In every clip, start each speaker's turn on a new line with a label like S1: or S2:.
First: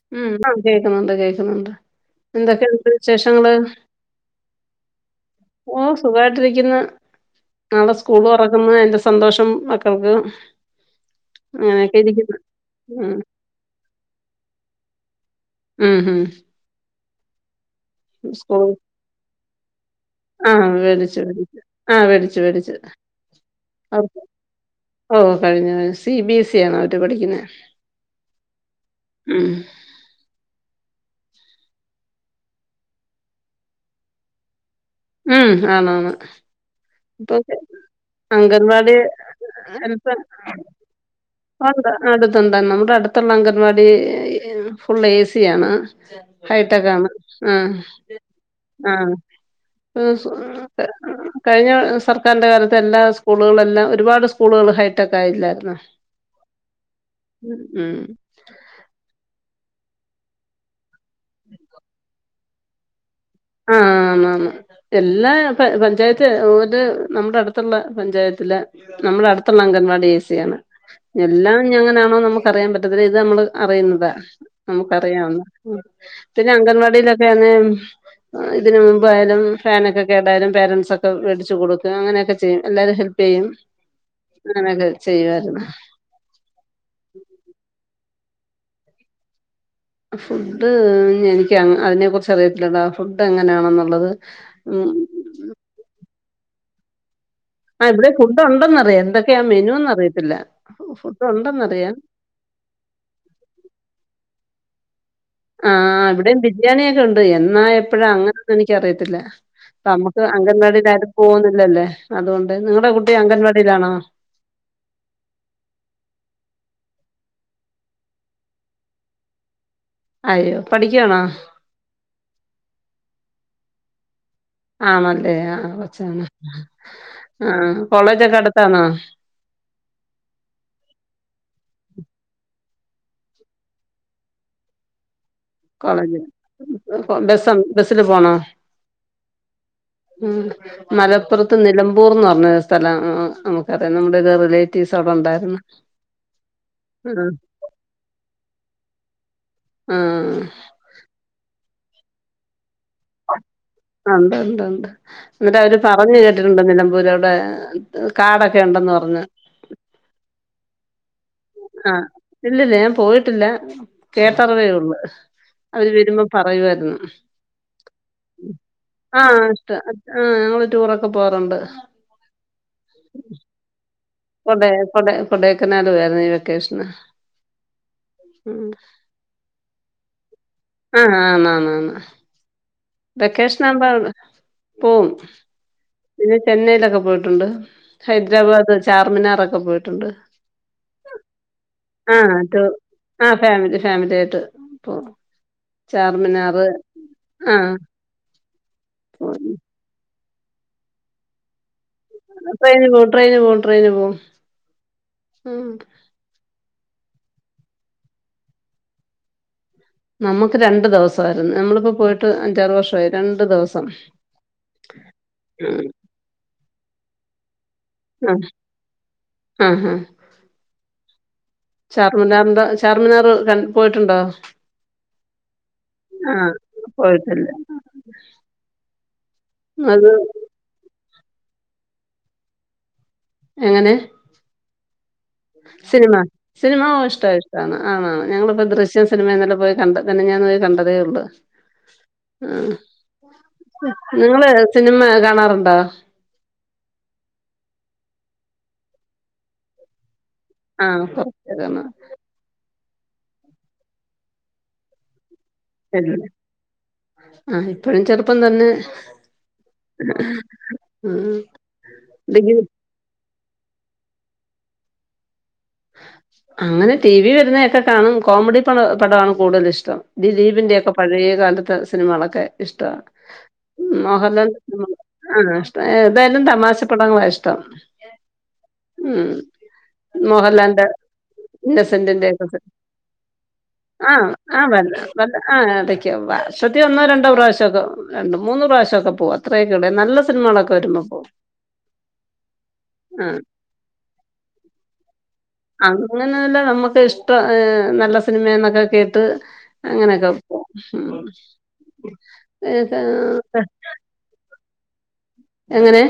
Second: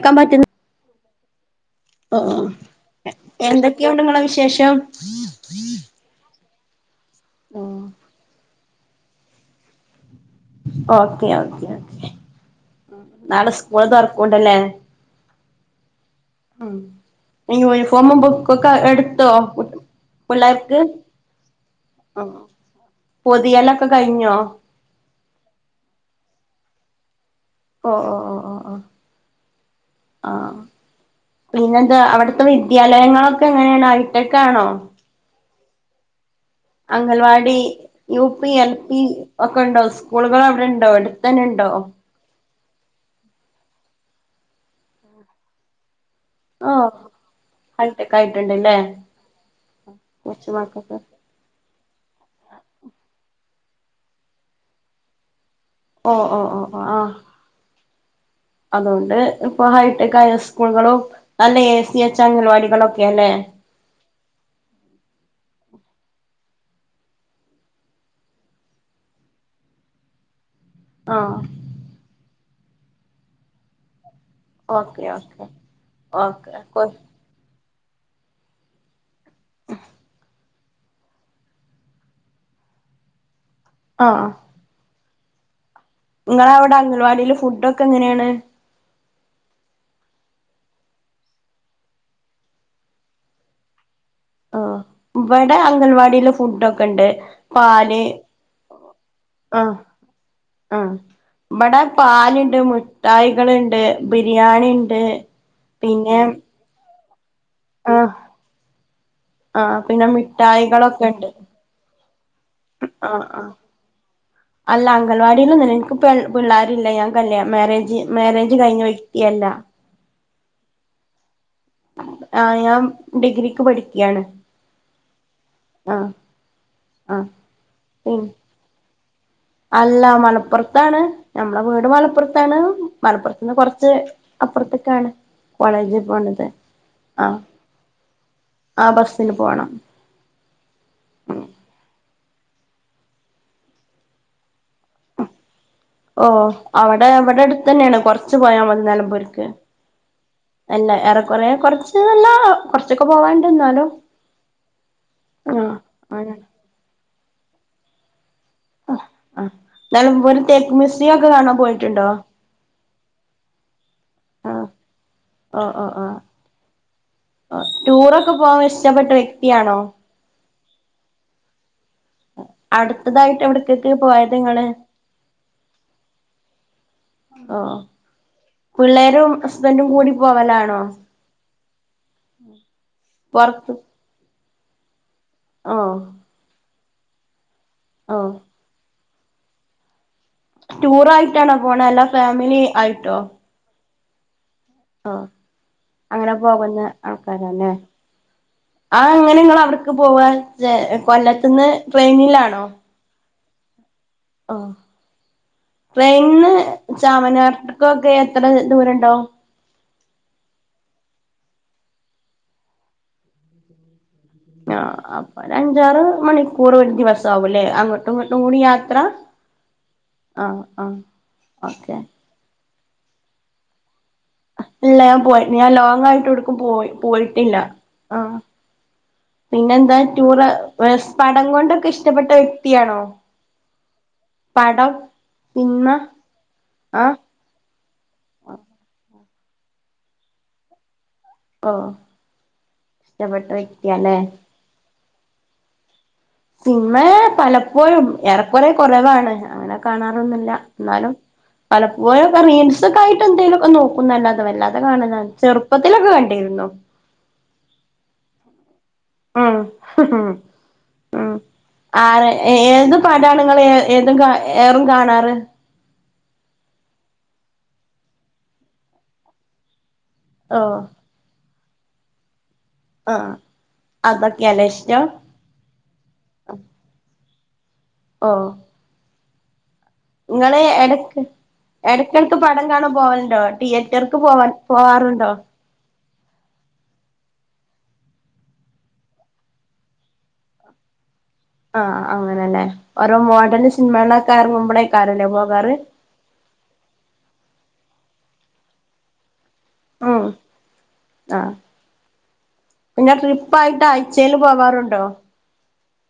S1: ക്കാൻ
S2: ഉം
S1: പറ്റുന്ന
S2: ആഹ് കേക്കുന്നുണ്ട് കേക്കുന്നുണ്ട്
S1: ഓ
S2: എന്തൊക്കെയുണ്ട് വിശേഷങ്ങള്
S1: എന്തൊക്കെയുണ്ട് നിങ്ങളെ വിശേഷം
S2: ഓ സുഖായിട്ടി രി ക്കുന്നു നാളെ സ്കൂള് തുറക്കുന്ന ഒര് സന്തോഷം മക്കൾക്ക്
S1: ഓക്കെ ഓക്കെ
S2: അങ്ങനെയൊക്കെ
S1: ഓക്കെ മ്
S2: ഇരിക്കുന്നു ഉം
S1: നാളെ സ്കൂള് തൊറക്കോണ്ട്ല്ലേ
S2: ഉം ഉം
S1: [unintelligible] ഫോമും
S2: സ്കൂൾ
S1: ബുക്കൊക്കെ എട്ത്തോ കു
S2: ആഹ് വേടിച്ചു വേടിച്ചു ആഹ് വേടിച്ചു വേടിച്ചു
S1: പൊതിയലൊക്കെ
S2: അപ്
S1: കഴിഞ്ഞോ
S2: ഓ കഴിഞ്ഞ വർഷ് സി ബി എസ് [unintelligible] അവര് പഠിക്ക്ന്നെ
S1: ഓ ഓ ഓ ഓ ആഹ് ആഹ് പിന്നെന്താ അവട്ത്തെ വിദ്യാലയങ്ങളൊക്കെ എങ്ങനേണ് ഹൈട്ടക്കാണോ
S2: ഉം ആണ് ആണ്
S1: anganwadi U P L
S2: anganwadi
S1: P ഒക്കണ്ടോ
S2: അടുത്ത്
S1: സ്കൂള്ക്കളവിടെണ്ടോ എട്ത്തന്നെണ്ടോ
S2: ഇവടെ അട്ത്തുള്ള അംഗൻവാടി ഏ ഫുള്ള് ഏ സിയാണ്
S1: ഓ
S2: ഹൈട്ടകാണ് ഉം
S1: ഹൈടെക് ആയിട്ടുണ്ടല്ലേ
S2: ആഹ്
S1: കൊച്ചുമക്കൾക്ക്
S2: കഴിഞ്ഞ സർക്കാരിന്റെ കാലത്ത് എല്ലാ സ്കൂളും സ്കൂളുകളല്ലാം ഒരുപാട് സ്കളുകൾ ഹൈടെക്ക് ആയില്ലാ
S1: ഓ ഓ ഓ ഓ ആഹ്
S2: ഉം
S1: അതോണ്ട് ഉം ഹൈടെക് ആയ സ്കൂള്കളും നല്ലെ എ സി വെച്ച അംഗൻവാാളൊക്ക എല്ലെ
S2: ആ ആന്നാന്ന് എല്ലാ പഞ്ചായത്ത് ഒരു നമ്മുടെ അടുത്തുള്ള പഞ്ചായത്തില് നമ്മുടെ അടുത്തുള്ള അംഗൻവാടി എ സി ആണ്
S1: ആഹ്
S2: എല്ലാം ഇഞ് അങ്ങനെയാണോ നമുക്ക് പറിയാൻ പറ്റത്തില്ല ഇത് നമ്മള് അറിയുന്നതാ
S1: ഓക്കെ
S2: നമുക്കറിയാവുന്ന പിന്നെ
S1: ഓക്കെ ഓക്കെ
S2: അംഗൻവാടിയിലൊക്കെ അണെ ഇതിനന് മുമ്പായയാലും ഫാനൊക്കെ കേടായാലും പേരൻസൊക്കെ മേടിച്ച് കൊടുക്കും അങ്ങനെയൊക്കെ ചെയ്യും എല്ലാവരും ഹെൽപ് ചെയ്യും
S1: ആഹ്
S2: അങ്ങനകെ ചെയ്യു വാരുന്നു
S1: നിങ്ങള അവിടെ അംഗൻവാടിൽ ഫുഡ് ക്കെ ങ്ങനെയാണ്?
S2: ഫുഡ് എനിക്ക് അതിനെക്കുറിച്ച് അറിയത്തില്ലെടാ ഫുഡ് എങ്ങനെയാണെന്നുള്ളത്
S1: ആ
S2: ഉം
S1: ഇവിടെ അംഗൽവാടിൽ ഫുഡൊ ക്കണ്ട്
S2: ആ
S1: പാല്
S2: ഇവിടെ ഫുഡ് ഉണ്ടെന്നറിയാം എന്തൊക്കെയാ
S1: ആഹ്
S2: മെനുന്ന് അറിയത്തില്ല
S1: ആ
S2: ഫുഡ്
S1: ഇവിടെ
S2: ഉണ്ടെന്നറിയാം
S1: പാല്ണ്ട് മുട്ടായികൾണ്ട് പിന്നെ ബിരിയാണി ണ്ട്
S2: ആ ഇവിടെ ബിരിയാണിയക്കെ ണ്ട് എന്നാ എപ്പോഴാ
S1: ആഹ്
S2: അങ്ങനെൊന്നും എനിക്ക അറിയത്തില്ല
S1: ആഹ് പിന്നെ
S2: നമ്മുക്ക് അംഗൻവാടിൽ ആരും പോകുന്നില്ലല്ലേ അതുകൊണ്ട് നിങ്ങളുടെ
S1: ആ
S2: കുട്ടി
S1: ആ
S2: അംഗൻവാടിയിലാണോ
S1: അല്ല അംഗൻവാടില്ലൊന്നല്ല എനിക്ക് പിള്ളേരില്ല ഞാ ല്ല മാരേജ് മാരേജ് കഴിഞ്ഞ വ്യക്തിയല്ല
S2: അയ്യോ പഠിക്കാ ണോ
S1: ആഹ് ഞാൻ ഡിഗ്രിക്ക് പഠിക്യാണ്
S2: ആണല്ലേ ആ കൊച്ചാണ്
S1: ആഹ്
S2: ആ
S1: പിൻ
S2: കോളേജൊക്കെ അടുത്താണോ
S1: അല്ല മലപ്പുറത്താണ് നഞമ്മള വീട് മലപ്പുറത്താണ് മലപ്പുറത്തന്ന് കുറച്ച് അപ്പുറത്തൊക്കാണ്
S2: കോളേജ്
S1: ആഹ്
S2: ബസില് പോണ
S1: ആഹ് ബസ്സിന് പോണം
S2: മലപ്പുറത്ത് നിലമ്പൂർന്ന് പറ- സ്ഥലം നമുക്കറിയാം നമ്മുടെ ഒരു റിലേ-
S1: ഓ അവിടെ
S2: ആ
S1: അവിടെ അടുത്ത് തന്നെയാണ് കൊറച്ച് പോയാൽ മതി നിലമ്പൂരിക്ക്
S2: ആ
S1: അല്ല ഏറെക്കൊറേ- കുറച്ച് നല്ല-
S2: ഉണ്ട് ഉണ്ട് ഉണ്ട് എന്നിട്ട്
S1: ആഹ്
S2: അവര് പറഞ്ഞു കേട്ടിട്ടുണ്ട് നിലമ്പൂര് അവിടെ [unintelligible] ഉണ്ടെന്ന്
S1: ആ
S2: പറഞ്ഞ്
S1: ആ നിലമ്പൂര് തേക്ക് മൂസ്സ്‌ - സിയം ഒക്കെ കാണാൻ
S2: ആ
S1: പോയിട്ടുണ്ടോ
S2: ഇല്ലില്ല ഞാൻ പോയിട്ടില്ല
S1: ആഹ്
S2: കേട്ടറവേയള്ളൂ
S1: ഓഹ്
S2: അവര്
S1: ഓഹ് ഓഹ്
S2: വരുമ്പോ പറയുവായിരുന്നു
S1: ഓഹ് ടൂറൊക്കെ പോവാൻ ഇഷ്ടപ്പെട്ട വ്യക്തിയാണോ
S2: ടൂറൊക്കെ പോവാറുണ്ട്
S1: അടുത്തതായിട്ട് എവിടക്കൊക്കെ പോയ-
S2: കൊടേ കൊട കൊടേക്കനാല് പോയായിരുന്നു ഈ വെക്കേഷന്
S1: ഓഹ് മൂടി
S2: ആഹ് ആന് ആന്നാന്ന് വെക്കേഷ്ൻ
S1: പൊറത്ത്
S2: ആകുമ്പോ പോവും
S1: ഓഹ്
S2: പിന്നെ ചെന്നൈയിലൊക്കെ പോയിട്ടുണ്ട്
S1: ഓഹ്
S2: ഹൈദരാബാദ് ചാർമിനാറൊക്കെ പോയിട്ടുണ്ട്
S1: റ്റുറാ ആയിട്ടാണോ പോണേ അല്ലാ ഫാമിലി ആയിട്ടോ
S2: ഫാമിലിയാട്ട്
S1: ഓഹ് അങ്ങനെ പോകുന്ന ആൾക്കാരന്നെ
S2: ആഹ്
S1: ആഹ് അങ്ങനെ നിങ്ങ അവട്ക്ക് പോവാ കൊല്ലത്തുന്ന് ട്രെയിനിലാണോ
S2: ട്രെനിൽ പോം ട്രയിന് പോം ട്രയിന് പോവും
S1: ഓഹ്
S2: ഉം
S1: ട്രെയിനിന്ന് ചാമനാർക്കൊക്കെ എത്ര ദൂരണ്ടാവും
S2: നമ്മുക്ക് രണ്ടു ദിവസായിരുന്നു നമ്മളിപ്പോ പോയിട്ട് അഞ്ചാറ് വർഷായി രണ്ടു ദിവസം
S1: ആഹ് അപ്പൊ
S2: ആഹ്
S1: ഒരഞ്ചാറ് മണിക്കൂർ വരും ഈ വർഷാവുല്ലേ അങ്ങോട്ടും ഇങ്ങോട്ടും
S2: ആഹ്
S1: കൂടി യാത്ര
S2: ആഹ്
S1: ആഹ് ആഹ് ഓക്കെ
S2: ഷാർമിനാർ ക പോയിട്ട്
S1: ഇല്ല ഞാൻ പോയി ഞാൻ ലോങ് ആയിട്ട് എടുക്കും പോയി പോയിട്ടില്ല ആഹ് പിന്നെ എന്താ
S2: അത്
S1: ടൂറ് പേ പടം കൊണ്ടൊക്കെ ഇഷ്ടപ്പെട്ട വ്യക്തിയാണോ
S2: എങ്ങനെ
S1: പടം
S2: സിനിമ സിനിമ
S1: ആഹ്
S2: ഇഷ്ട്ട ഇഷ്ടാണ് ആണ് ഞങ്ങളിപ്പോ ദൃശ്യം സിനിമയെന്നിട്ട് പോയി കണ്ട് മെനഞ്ഞാന്ന് പോയി കണ്ടതേ ഉള്ളു
S1: ഓഹ്
S2: ആഹ്
S1: ഇഷ്ടപ്പെട്ട വ്യക്തിയാല്ലേ
S2: നിങ്ങള് സിനിമ കാണാറുണ്ടോ
S1: സിനിമ പലപ്പോഴും ഏറെക്കുറെ കുറവാണ് അങ്ങനെ കാണാ ന്നുല്ല
S2: ആഹ്
S1: ന്നാലും
S2: കൊറച്ചൊക്കെ കാണും
S1: പലപ്പോഴും റീൽസ് ക്കായിട്ട് എന്തേലുക്കെ നോക്കുന്നല്ലാതെ കാണല
S2: ആഹ് ഇപ്പോഴും ചെറുപ്പം തന്നെ
S1: ഉം ഉം ആരാ
S2: ഡിഗ്രി
S1: ഏത് പടാണ് ങ്ങള് ഏതും കാ ഏറും കാണാറ്
S2: അങ്ങനെ ടി വി വരുന്നതൊക്കെ കാണും കോമഡി പടമാണ് കൂടുതലും ഇഷ്ടം
S1: ഓ
S2: ദിലീപിന്റെ ഒക്കെ പഴയകാല ത്ത സിനിമകളൊക്കെ ഇഷ്ടാണ്
S1: ആഹ്
S2: മോഹൻലാൻ
S1: അതൊക്കെയല്ലേ ഇഷ്ടം
S2: ആ ഇഷ്ട ഏതായാലും തമാശപ്പടങ്ങളാ ഇഷ്ടം തം
S1: ഓഹ്
S2: ഉം മൊഹ ളന്റെ
S1: എടക്കെടക്ക്
S2: ന്നസെന്റിന്റൊക്കെ സെ
S1: പടം കാണാൻ പോവലുണ്ടോ തിയേറ്റർക്ക്
S2: ആഹ്
S1: പോവാൻ
S2: ആഹ്
S1: പോവാറുണ്ടോ
S2: [unintelligible] വർഷത്തിഒന്നോ രണ്ടോ പ്രാവശ്യക്കെ രണ്ട് മൂന്ന് പ്രാവശ്യൊക്കെ പോവ് അത്രയക്കെള്ള് നല്ല സിനിമകളൊക്കെ വരുമ്പോ പോവും
S1: ആഹ് അങ്ങനെന്നേ ഓരോ മോഡേൺ സിനിമകളക്കെ അർങ്ങുമ്പളയ്ക്കാരല്ലേ പൊ
S2: അങ്ങനെല്ല നമുക്ക് ഇഷ്ടം ഏഹ് നല്ല സിനിമ എന്നൊക്കെ കേട്ട്
S1: ഉം
S2: അങ്ങനൊക്കെ
S1: ആഹ് ണ്ടോ
S2: എങ്ങനെ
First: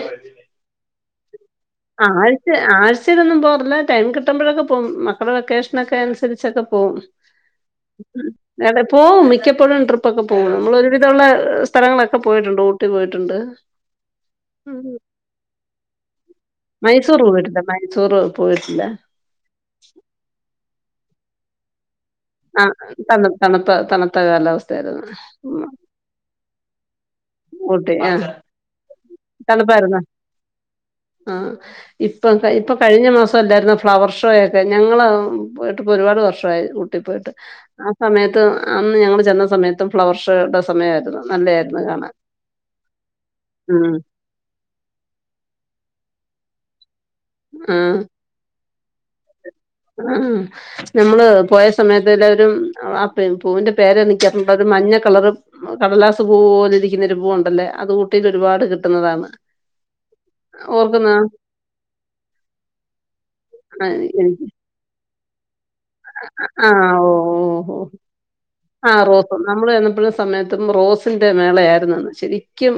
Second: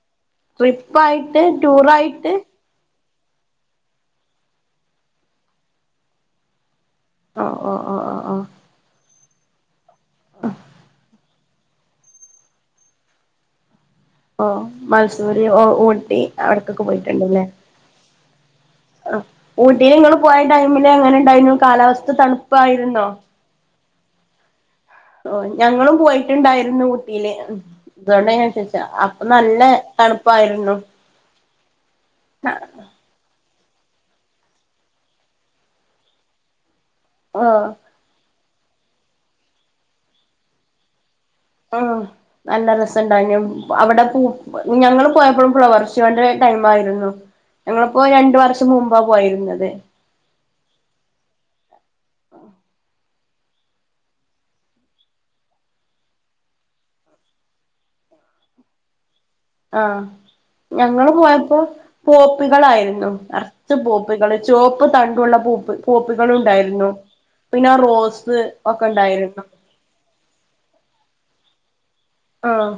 S1: ട്രിപ്പ് ആയി
S2: അഹ് ആഴ്ച ആഴ്ച് ച്ചിലൊന്നും പോർല്ല ടൈം കിട്ടുമ്പഴൊക്കെ പോവും മക്കളെ വേക്കേഷനക്കെ അനുസരിച്ചക്കെ പോവും
S1: ഓഹ് ഓഹ് ഓഹ് ഓഹ് ഓഹ്
S2: അത് പോവും മി മിക്കപ്പൊഴും ട്രി പ്പോക്കെ പോകും നമ്മൾ ഒരു വിധമുള്ള സ്ഥലങ്ങളൊക്കെ പോയിട്ടുണ്ട് ഊട്ടി പോയിട്ടുണ്ട്
S1: ഓ
S2: ഉം.
S1: മയ്സൂര് ഓ ഊട്ടി അവട്ത്തക്ക്
S2: മൈസൂർ
S1: പോയിട്ട്ണ്ട്ല്ലേ
S2: പോയിട്ടില്ല. മൈസൂർ പോയിട്ടില്ല.
S1: ആഹ്. ഊട്ടില് ഇങ്ങള് പോയ ടൈമിലെങ്ങനണ്ടായ്നു കാലാവസ്
S2: ആഹ് തന്ന തണുപ്പ് തണ് ത്ത കാലാവസ്
S1: ഓ ഞങ്ങ്ളും പോയിറ്റുണ്ടായിരുന്നു.
S2: ഊട്ടി ആഹ്
S1: [unintelligible] അപ്പൊ നല്ല
S2: തണുപ്പായിരുന്നോ?
S1: തണുപ്പായിരുന്നു.
S2: ഇപ്പൊക്കെയ് ഇപ്പൊ കഴിഞ്ഞ മാസ ല്ലായിരുന്ന ഫ്ലവർ ഷോയെക്കെ ഞങ്ങള് പോയ്ട്ടിപ്പോ ഒരുപാട് വർഷായി കു ട്ടി പോയ്ട്ട്
S1: ഓഹ്
S2: ആ സമയത്ത് അന്ന് ഞങ്ങള് ചെന്ന സമയത്തും ഫ്ലവർ ഷോട സമയാര്ന്ന് നല്ലയാര്ന്ന്
S1: ആഹ്
S2: കാണാൻ
S1: നല്ല രസണ്ടായിന്യം
S2: ഉം
S1: അവിട പൂ ഞങ്ങള് പോയപ്പഴും ഫ്ലവർ ഷോ ൻ്റെ ടൈം ആയിരുന്നു ഞങ്ങളിപ്പോ രണ്ട് വർഷ് മുമ്പാ പോയിര്ന്നത്
S2: മ് ഞമ്മള് പോയ സമയത്ത് ല്ലാവരും അ പെം പൂവിന്റെ പേരെനിക്കറഞ്ഞൂടാ മഞ്ഞ കളറ് കടലാസ് പൂ പോല ഇരിക്കുന്നൊരു പൂവുണ്ടല്ലെ അത് ഊട്ടിൽ ഒരുപാട് കിട്ട്ന്നതാന്ന്
S1: ആഹ് ഞങ്ങള് പോയപ്പോ പോപ്പികളായിരുന്നു നർച്ച് പോപ്പികള് ചോ പ്പ് തണ്ടുള്ള പൂപ്പ് പോപ്പികളുണ്ടായിരുന്നു
S2: ആഹ് ഓ
S1: പിന്ന
S2: ഓ ഓ
S1: റോസ് ഒക്കെ
S2: ആഹ് റോസ്
S1: ഉണ്ടായിരുന്നു
S2: നമ്മള് ചെന്നപ്പഴും സമയത്തും റോസിന്റെ മേളയാരുന്നന്ന്
S1: ആഹ്
S2: ശെരിക്കും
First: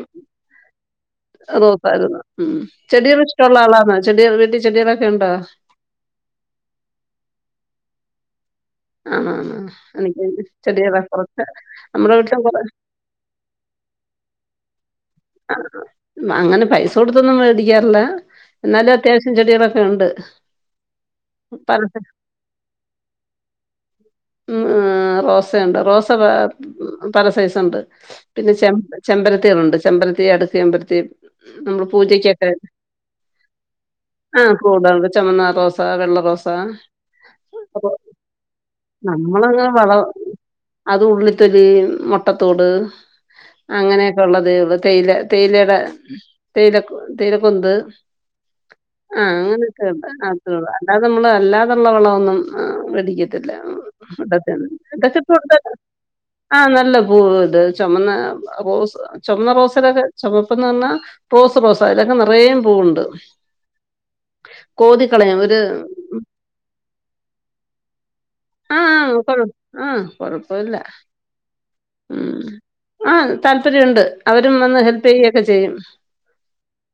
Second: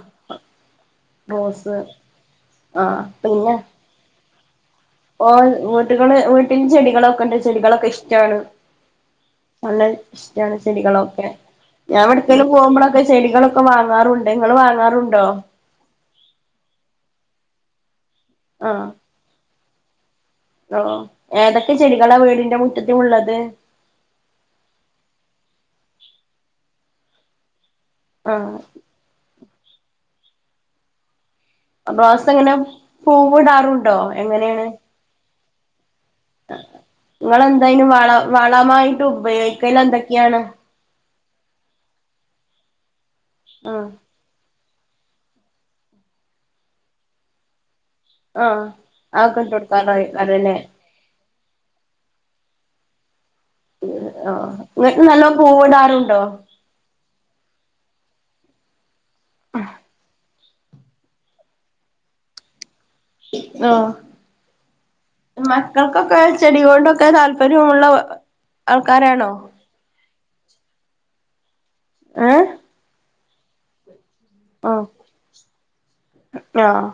S1: റോസ്
S2: നോക്കാരുന്ന് ഉം
S1: ആഹ്
S2: ചെടികൾ
S1: പിന്നെ
S2: ഇഷ്ടൊള്ള ആളാന്നാ ചെടിയ വി
S1: ഓ വീട്ടുകള് വീട്ടിലിൽ ചെടികളൊക്കെ ഉണ്ട് ചെടികളൊക്കെ ഇഷ് ക്കാണ്
S2: ആണോ ആണോ
S1: നല്ല
S2: എനിക്ക്
S1: ഇഷ്ടാണ്
S2: ചെടികളെ
S1: ചെടികളൊക്കെ
S2: കുറച്ച്
S1: ഞാൻ
S2: നമ്മുടെ വീട്ടിലും
S1: എവിട്ക്കെലും
S2: കുറെ
S1: പോകുമ്പളൊക്കെ ചെടികളൊക്കെ വാങ്ങാറുണ്ട് നിങ്ങൾ വാങ്ങാറുണ്ടോ
S2: അങ്ങനെ പൈസ കൊടുത്തൊന്നും [unintelligible]
S1: ആഹ്
S2: ന്നാലും അത്യാവശ്യം ചെടി ണ്ട്
S1: ഓ ഏതൊക്കെ ചെടികളാ വീടിന്റെ മുറ്റത്തള്ളത്
S2: പാ പല സൈസ് പിന്നെ
S1: ആഹ്
S2: ചെബ്‌ ചെമ്പര [unintelligible] [unintelligible]
S1: [unintelligible] ഇങ്ങനെ പൂവിടാറുണ്ടോ
S2: ആ
S1: എങ്ങനെയാണ്
S2: കൂടുണ്ട് ചുമന്ന റോസ വെള്ള റോസ
S1: നിങ്ങെളെന്തായലും വള വള വാ
S2: നമ്മളങ്ങെ വള അത് ഉള്ളിത്തൊലി മുട്ടത്തോട്
S1: ആഹ്
S2: അങ്ങനെയൊക്കെ ഉള്ള തേയില തേയിലയുടെ തേയില ക് തേയില [unintelligible] കൊൊന് [unintelligible]
S1: ആഹ്
S2: ആഹ
S1: അതൊക്കെ ഇട്ട്
S2: അങ്ങനെയൊക്കെ ഉണ്ട്
S1: കൊടുക്കാറല്ലേ
S2: അതൊള്ളു അല്ലാതെ നമ്മള് അല്ലാതുള്ള വേളവൊന്നും [unintelligible] [unintelligible]
S1: ആഹ് ഇങ്ങക്ക് നല്ലോം പൂവിടാറുണ്ടോ
S2: അപ്പോസ് ചുവന്ന റോസാ ഇപ്പം പറഞ്ഞാ പ്രോസ് പ്രോസ അതിലൊക്കെ നിറയും പൂവുണ്ട്
S1: ഓ
S2: കോതിക്കളയും ഒരു
S1: മക്കൾക്കൊക്കെ ചെടി ഒക്കെ [unintelligible] താല്പര്യമുള്ള
S2: ആഹ ആഹ്
S1: ആൾക്കാരാണോ
S2: കൊഴ് ആഹ കൊഴപ്പൊവില്ല ഉം
S1: ഏഹ്
S2: ആ താല്പര്യഇണ്ട് അവരും വന്ന്
S1: ആഹ്
S2: ഹെൽപ് പെ യ്യൊക്കെ ചെയ്യും
S1: ആഹ്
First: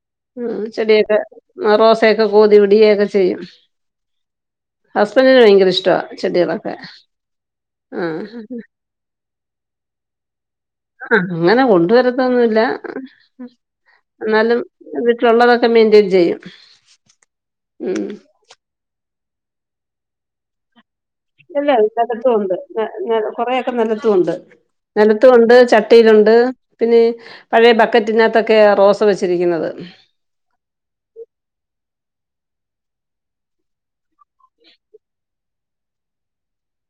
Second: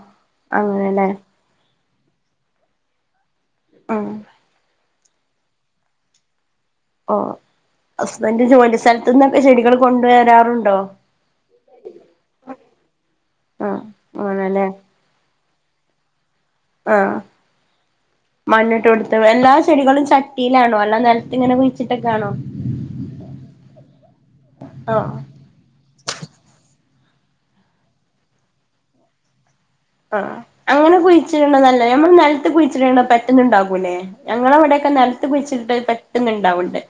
S2: ഉം
S1: അങ്ങനെല്ലേ
S2: ചെടിയൊക്കെറോ [unintelligible] ത്ത ഒക്കെ കോതി വിടുകയൊക്കെ ചെയ്യും
S1: ആഹ
S2: ഹസ്ബെന്റിന് ഭയങ്കര ഇഷ്ടവാ
S1: ഓ ഹസ്ബൻഡ്
S2: [unintelligible]
S1: ജോലി സ്ഥലത്തുന്നൊക്കെ ചെടികൾ കൊണ്ടുവരാറുണ്ടോ
S2: ആ അങ്ങനെ കൊണ്ടുവരൊത്തൊന്നുല്ല
S1: ആഹ്
S2: എന്നാലും
S1: ആണല്ലേ
S2: വീട്ടിലുള്ളതൊ [unintelligible] ചെയ്യും
S1: ആഹ്
S2: ഉം
S1: മണ്ണ്ട്ട് കൊടു ത്ത് എല്ലാ ചെടികളും ചട്ടിയിലാണോ അല്ല നെൽ
S2: ഇല്ല നിലത്തു ഉണ്ട് നി നി കൊറയൊക്കെ നിലത്തും ഉണ്ട്
S1: ആഹ്
S2: നിലത്തും ഉണ്ട് ച ട്ടിയിലുണ്ട് പിന്നെ പഴയ ബക്കറ്റിനകത്തൊക്കെ റോസ വെച്ചിരിക്കുന്നത്
S1: ആ അങ്ങനെ കുഴിച്ചിട്ണ നല്ലതാ ഞമ്മൾ നൽ ത്ത് കുഴിച്ചിട്ണ പെട്ടന്നുണ്ടാവൂല്ലേ ഞങ്ങളെ ഇവിടൊക്കെ നെൽത്ത് കുഴിച്ചിട്ണ പെട്ടന്ന്ണ്ടാവ്ണ്ട്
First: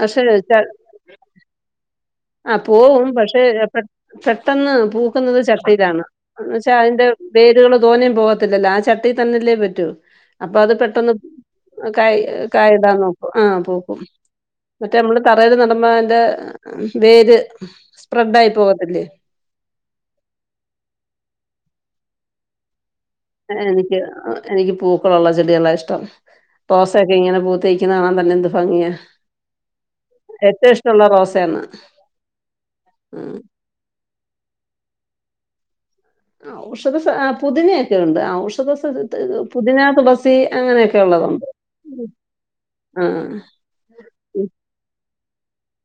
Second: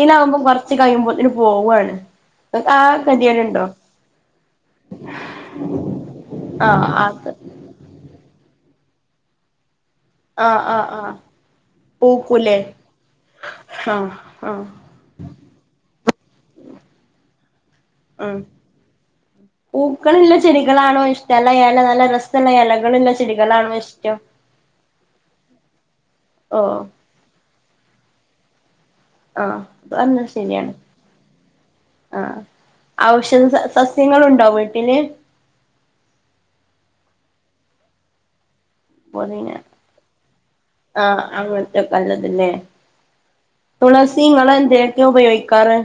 S2: പക്ഷെ
S1: കുറച്ച് കഴിയുമ്പോത്തിനും പോവാണ്
S2: ആ പോവും പക്ഷെ പെട്ടെന്ന് പൂക്കുന്നത് ചട്ടയിലാണ് എന്ന് വെച്ചാ
S1: ആഹ്
S2: അതിന്റെ
S1: അത്
S2: വേരുകൾ തോന്നയും പോകത്തില്ലല്ല ആ ചട്ടിൽ തന്നല്ലേ പറ്റൂ അപ്പൊ
S1: ആഹ്
S2: അത്
S1: ആഹ്
S2: പെട്ടെന്ന്
S1: ആഹ്
S2: കായ
S1: പൂക്കൂലേ
S2: കായ ഇടാൻ നോക്കും ആ പൂക്കും
S1: ആഹ് ആഹ്
S2: മറ്റേ നമ്മള് തറയിൽ നടുമ്പം അതിന്റെ വേര്
S1: ഉം
S2: സ്പ്രെഡ് ആയി പോകത്തില്ലേ
S1: പൂക്കളില്ല ചെടികളാണോ ഇഷ്ട എല നല്ല രസള്ള എലകള്ല്ലെ ഷ്
S2: ആ എനിക്ക് എനിക്ക് പൂക്കളൊള്ള ചെടികളാ ഇഷ്ടം
S1: ഓഹ്
S2: റോസൊക്കെ ഇങ്ങനെ പൂത്ത് നി ക്ക്ന്ന കാണാൻ തന്നെ എന്ത് ഫംഗിയാ
S1: ആഹ് പറഞ്ഞത് ശെരിയാണ്
S2: റോസയാണ്
S1: ആഹ്
S2: ഉം
S1: ഔഷധ സസ്യങ്ങൾ ഉണ്ടോ വീട്ടി പിന്നേ
S2: ഔഷധ സ പുതിനയക്കെ ഒണ്ട് ഔഷ്
S1: പൊതിന
S2: അങ്ങനെയൊക്കെ
S1: ആ
S2: ഉള്ളതുണ്ട്
S1: അങ്ങൻത്തെക്കല്ലത് ല്ലേ.
S2: ആ
S1: തുളസി ങ്ങൾ എന്തിനൊക്കെ ഉപയോഗി ക്കാറ്?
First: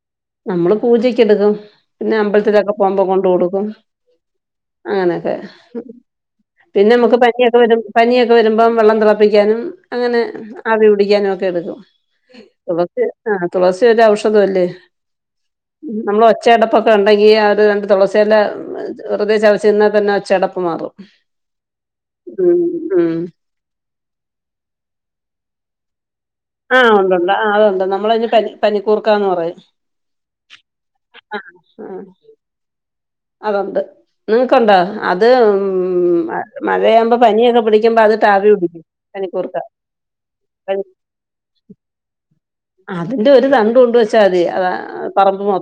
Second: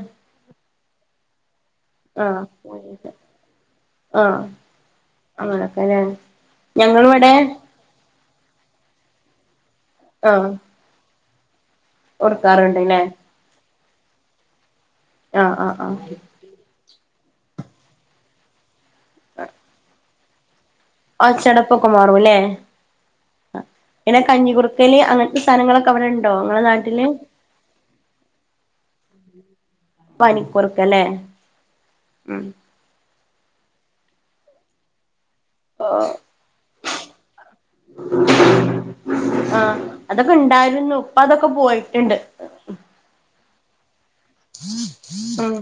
S2: നമ്മള് പൂജക്ക് എടുക്കും. പിന്നെ
S1: ആഹ്
S2: അമ്പൽത്തിലൊക്കെ പോമ്പ കൊണ്ട് കൊടുക്കും.
S1: ആഹ്
S2: അങ്ങനെക്കെ
S1: അങ്ങനൊക്കെല്ലേ
S2: പിന്നെ നമുക്ക്
S1: ഞങ്ങളിവിടെ
S2: പനിയൊക്കെ വരു പനിയൊ വരുമ്പോം വെള്ളം തെളപ്പിക്കാനും. അങ്ങനെ
S1: ആഹ്
S2: ആവി പിടിക്കാനും ഒക്കെ ക്കെടുക്കും.
S1: കൊടുക്കാറുണ്ട്ല്ലേ
S2: വക്ക് ആ തുളസി ഒരു ഔഷധം അല്ലേ?
S1: ആഹ് ആഹ്
S2: ഉം
S1: ആഹ്
S2: നമ്മളെ ഒച്ചയടപ്പൊക്കെ ഉണ്ട [unintelligible] രണ്ട് തൊളസിയ ല വെറുതെ ചവച്ച് തിന്ന തന്നെ ചടപ്
S1: ഒച്ചടപ്പൊക്കെ മാറും ല്ലേ.
S2: ഉം
S1: പിന്നെ കഞ്ഞികുറുക്കല് അങ്ങൻത്തെ സാനങ്ങളൊ ക്കെ വ്ടണ്ട്.
S2: ആ ഉണ്ട്ണ്ട് അത്ണ്ട് നമ്മൾ പനി പനിക്കൂർക്കാന്ന് പറയും
S1: പനിക്കുറുക്കല്ലേ
S2: ആ.
S1: ഉം
S2: അതൊണ്ട് നിങ്ങക്കുണ്ടോ ആ അത് ഉം മഴയാ ഇപ്പ പനിയ
S1: ആ അതൊക്കെ
S2: പനി
S1: ഉണ്ടായിരുന്നു ഇപ്പൊ അതൊക്കെ പോയിട്ടുണ്ട്
S2: അതിന്റെ ഒരു തണ്ട് കൊണ്ട്വെ -
S1: ഉം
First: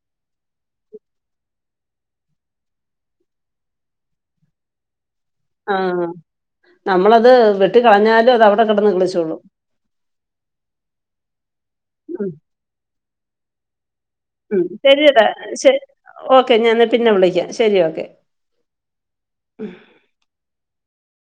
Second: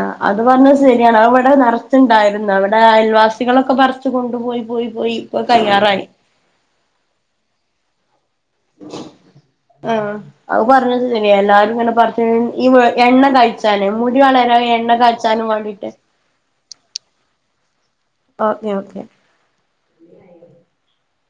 S1: ആ അത് പറഞ്ഞ ശെരിയാണ് ആ അവിട നെറ ച്ചുണ്ടാരുന്നു അവിടെ അയൽവാസികളൊക്കെ പറിച് കൊണ്ടു പോയി പോയി പോയി ഇപ്പൊ
S2: ആ
S1: കഴിയാറായി
S2: നമ്മളത് വെ ട്ടി കളഞ്ഞാൽ
S1: ആ അത് പറഞ്ഞത് ശെരിയാ എല്ലാരും ങ്ങനെ പറിച്ച്
S2: ഉം
S1: ഈ എണ്ണ കൈച്ചന് മി
S2: ഉം ശരിയട ശേ ഓക്കെ ഞാൻ നിന്നെ പിന്നെ വിളിക്കാം ശരി ഓക്കെ
S1: ഓക്കെ ഓക്കെ